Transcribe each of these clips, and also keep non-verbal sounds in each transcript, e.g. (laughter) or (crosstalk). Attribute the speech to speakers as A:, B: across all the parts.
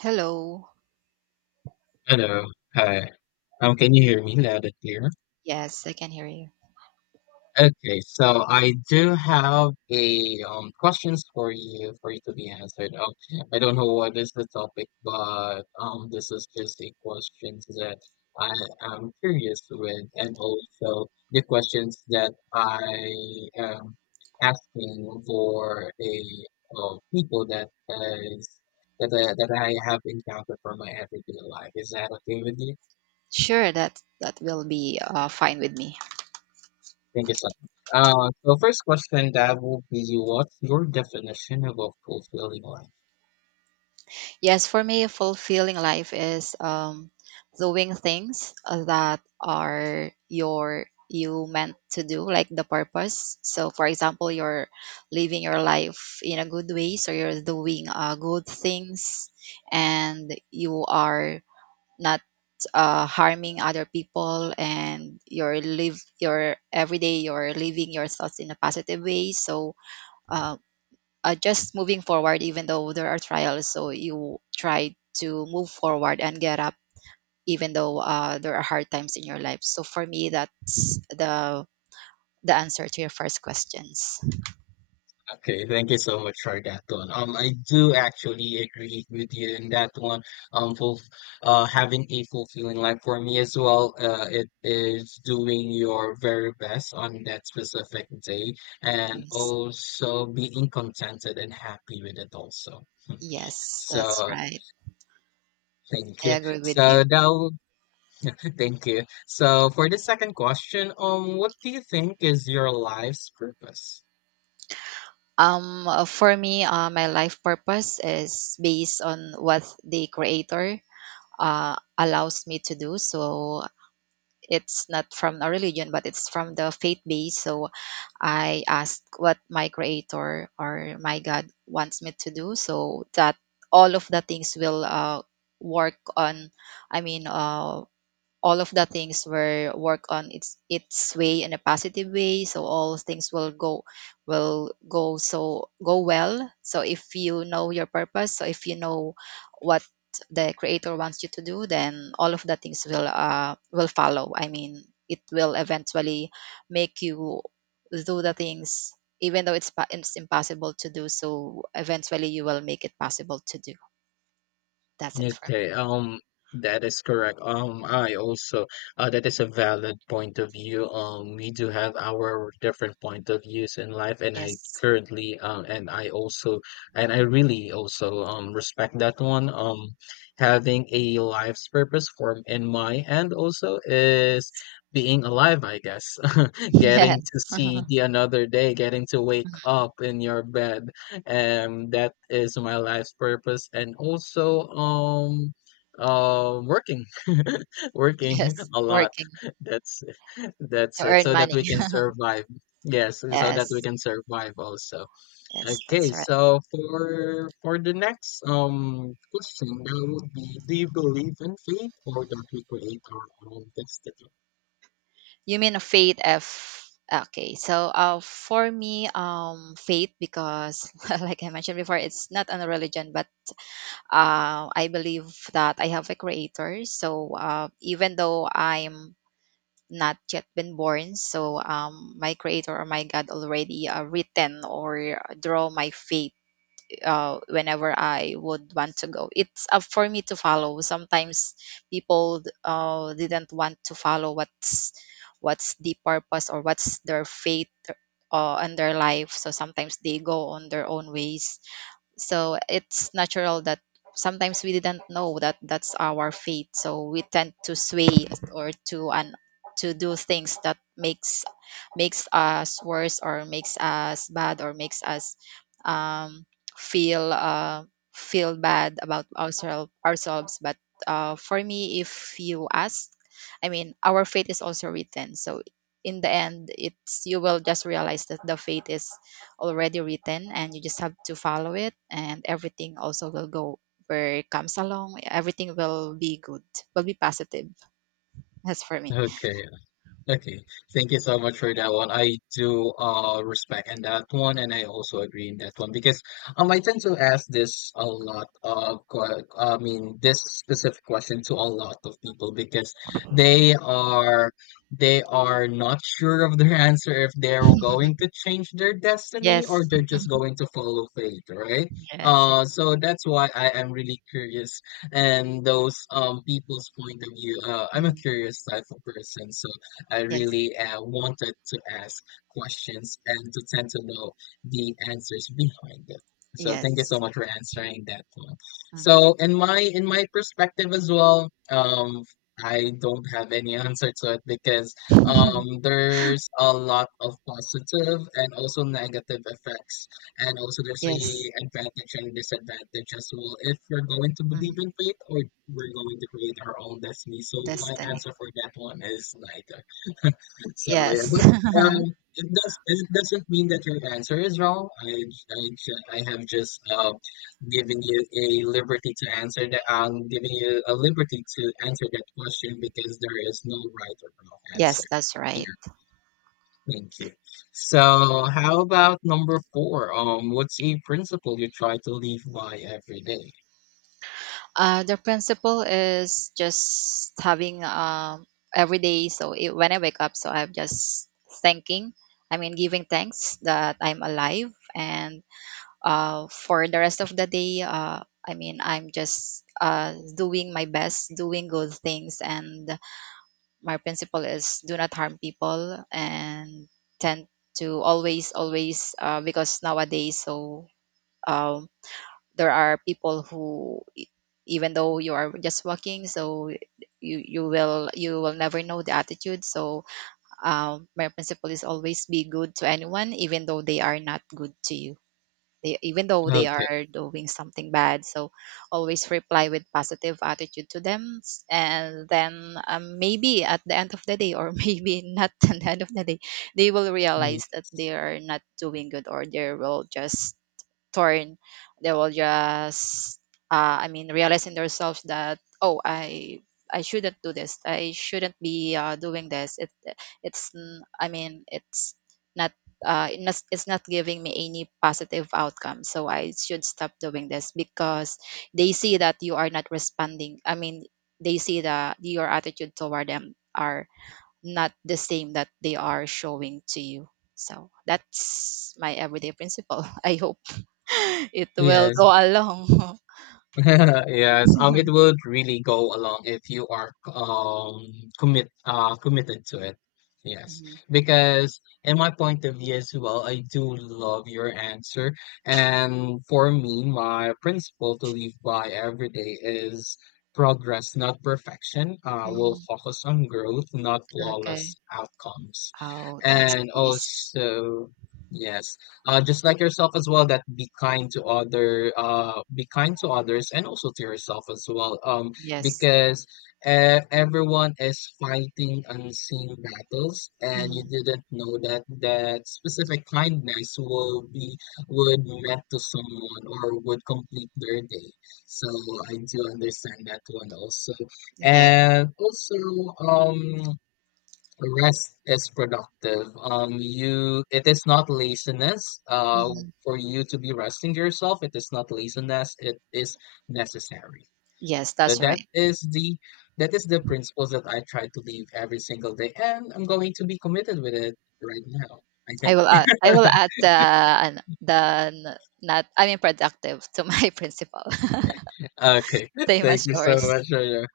A: Hello.
B: Hello. Hi. Can you hear me loud and clear?
A: Yes, I can hear you.
B: Okay, so I do have a questions for you to be answered. I don't know what is the topic, but this is just a questions that I am curious with, and also the questions that I am asking for a people that is that I have encountered for my everyday life. Is that okay with you?
A: Sure, that will be fine with me.
B: Thank you so much. So first question that will be what's your definition of a fulfilling life?
A: Yes, for me, fulfilling life is doing things that are your you meant to do, like the purpose. So, for example, you're living your life in a good way, so you're doing good things, and you are not harming other people and your live your everyday you're living your thoughts in a positive way so uh, just moving forward even though there are trials, so you try to move forward and get up even though there are hard times in your life. So for me, that's the answer to your first questions.
B: Okay, thank you so much for that one. I do actually agree with you in that one. Fulf having a fulfilling life for me as well, it is doing your very best on that specific day and
A: Yes,
B: also being contented and happy with it also.
A: yes, that's
B: So
A: right.
B: thank
A: I
B: you.
A: agree with you.
B: So that (laughs) Thank you. So for the second question, what do you think is your life's purpose?
A: For me, my life purpose is based on what the creator allows me to do. So it's not from a religion, but it's from the faith base. So I ask what my creator or my God wants me to do so that all of the things will work on, I mean, all of the things were work on its way in a positive way, so all things will go so go well. So if you know your purpose, so if you know what the creator wants you to do, then all of the things will follow. I mean, it will eventually make you do the things even though it's impossible to do, so eventually you will make it possible to do. That's it for
B: Okay, that is correct. I also, that is a valid point of view. We do have our different point of views in life, and
A: me.
B: I
A: Yes.
B: currently, and I also, and I really also, respect that one. Having a life's purpose form in my end also is being alive, I guess.
A: (laughs)
B: (laughs) Getting to
A: Yes.
B: see
A: (laughs)
B: the another day, getting to wake up in your bed and that is my life's purpose and also um working (laughs) working
A: Yes,
B: a lot.
A: working
B: that's that's
A: to
B: it,
A: earn
B: so that
A: money.
B: we can survive. Yes, so that we
A: Yes,
B: can survive also.
A: yes,
B: Okay,
A: that's right.
B: so for the next question that would be, do you believe in fate or that we create our own destiny?
A: You mean a faith F. Okay, so for me, faith, because (laughs) like I mentioned before, it's not on a religion, but I believe that I have a creator. So even though I'm not yet been born, so my creator or my God already written or draw my fate whenever I would want to go. It's up for me to follow. Sometimes people didn't want to follow what's the purpose or what's their faith in their life. So sometimes they go on their own ways, so it's natural that sometimes we didn't know that that's our fate, so we tend to sway or to do things that makes us worse or makes us bad or makes us um, feel feel bad about ourselves but for me if you ask, I mean, our fate is also written, so in the end, it's you will just realize that the fate is already written and you just have to follow it, and everything also will go where it comes along. Everything will be good, will be positive. That's for me.
B: Okay. Okay, thank you so much for that one. I do respect in that one, and I also agree in that one because I tend to ask this a lot of que- I mean this specific question to a lot of people because they are they are not sure of their (laughs) answer, if they're going
A: (laughs)
B: to change their destiny or
A: Yes.
B: they're just
A: Mhm.
B: going to follow fate, right?
A: Yes, it-
B: So that's why I am really curious and those people's point of view. I'm a
A: mhm.
B: curious type of person, so. I
A: Yes.
B: really wanted to ask questions and to tend to know the answers behind it. So thank you so
A: Yes.
B: much for answering that one. So
A: Mhm.
B: in my perspective as well, I don't have any answer to it because
A: (laughs)
B: there's a lot of positive and also negative effects, and also there's a
A: Yes.
B: advantage and disadvantage as well. If we're going to believe
A: Mhm.
B: in fate or we're going to create our own destiny, so my
A: Destiny.
B: answer for that one is neither. So yeah,
A: Yes.
B: but um,
A: (laughs)
B: it doesn't mean that your answer is wrong. I have just given you a liberty to answer that. I'm giving you a liberty to answer that question because there is no right or wrong answer
A: Yes, that's right.
B: here. Thank you. So how about number four? What's a principle you try to live by every day?
A: The principle is just having every day. So it, when I wake up, so I'm just thanking. I mean, giving thanks that I'm alive, and for the rest of the day, I mean, I'm just doing my best, doing good things, and my principle is do not harm people and tend to always, always, because nowadays, so. Um, there are people who even though you are just walking, so you will you will never know the attitude, so my principle is always be good to anyone even though they are not good to you, they, even though they
B: Okay.
A: are doing something bad, so always reply with positive attitude to them, and then maybe at the end of the day or (laughs) maybe not at the end of the day, they will
B: Mm.
A: realize that they are not doing good or they will just torn they will just I mean realizing themselves that, oh, I shouldn't do this, I shouldn't be doing this. I mean, it's not it's not giving me any positive outcome, so I should stop doing this because they see that you are not responding. I mean, they see that your attitude toward them are not the same that they are showing to you. So that's my everyday principle. (laughs) I hope (laughs) it will
B: Yes.
A: go along. (laughs)
B: (laughs) Yes, it would really go along if you are committed to it. Yes,
A: Mhm.
B: because in my point of view as well, I do love your answer. And for me, my principle to live by every day is progress, not perfection. We'll
A: Mhm.
B: focus on growth, not flawless
A: Okay.
B: outcomes.
A: Oh, that's
B: And
A: nice.
B: also, yes, just like yourself as well, that be kind to other be kind to others and also to yourself as well,
A: Yes.
B: because everyone is fighting unseen battles and you
A: Mhm.
B: didn't know that that specific kindness will be would meant to someone or would complete their day, so I do understand that one also.
A: Yes.
B: And also, um, rest is productive. It is not laziness.
A: Mhm.
B: For you to be resting yourself, it is not laziness. It is necessary.
A: Yes,
B: So
A: that's right.
B: that is the principles that I try to live every single day, and I'm going to be committed with it right now. I think.
A: I will
B: (laughs)
A: add the not, I mean, productive to my (laughs) principle. (laughs)
B: Okay.
A: Same
B: Thank
A: as
B: you so
A: yours.
B: much for your,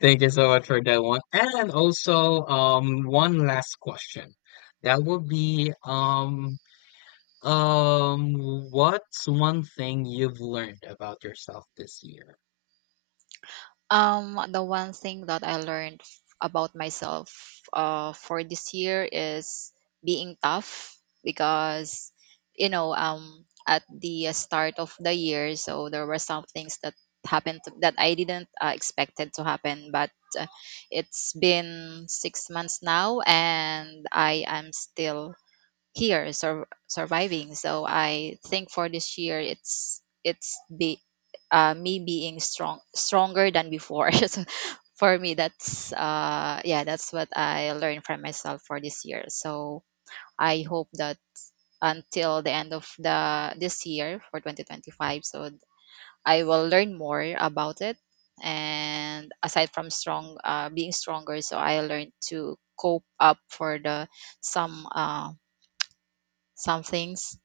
B: thank you so much for that one. And also, one last question. That would be, Um, what's one thing you've learned about yourself this year?
A: The one thing that I learned about myself for this year is being tough because, you know, at the start of the year, so there were some things that happened to, that I didn't expected to happen, but uh, it's been 6 months now, and I am still here surviving. So I think for this year, it's be me being stronger than before. (laughs) So for me, that's yeah, that's what I learned from myself for this year. So I hope that until the end of the this year for 2025, so I will learn more about it. And aside from strong, being stronger, so I learned to cope up for the some uh, some things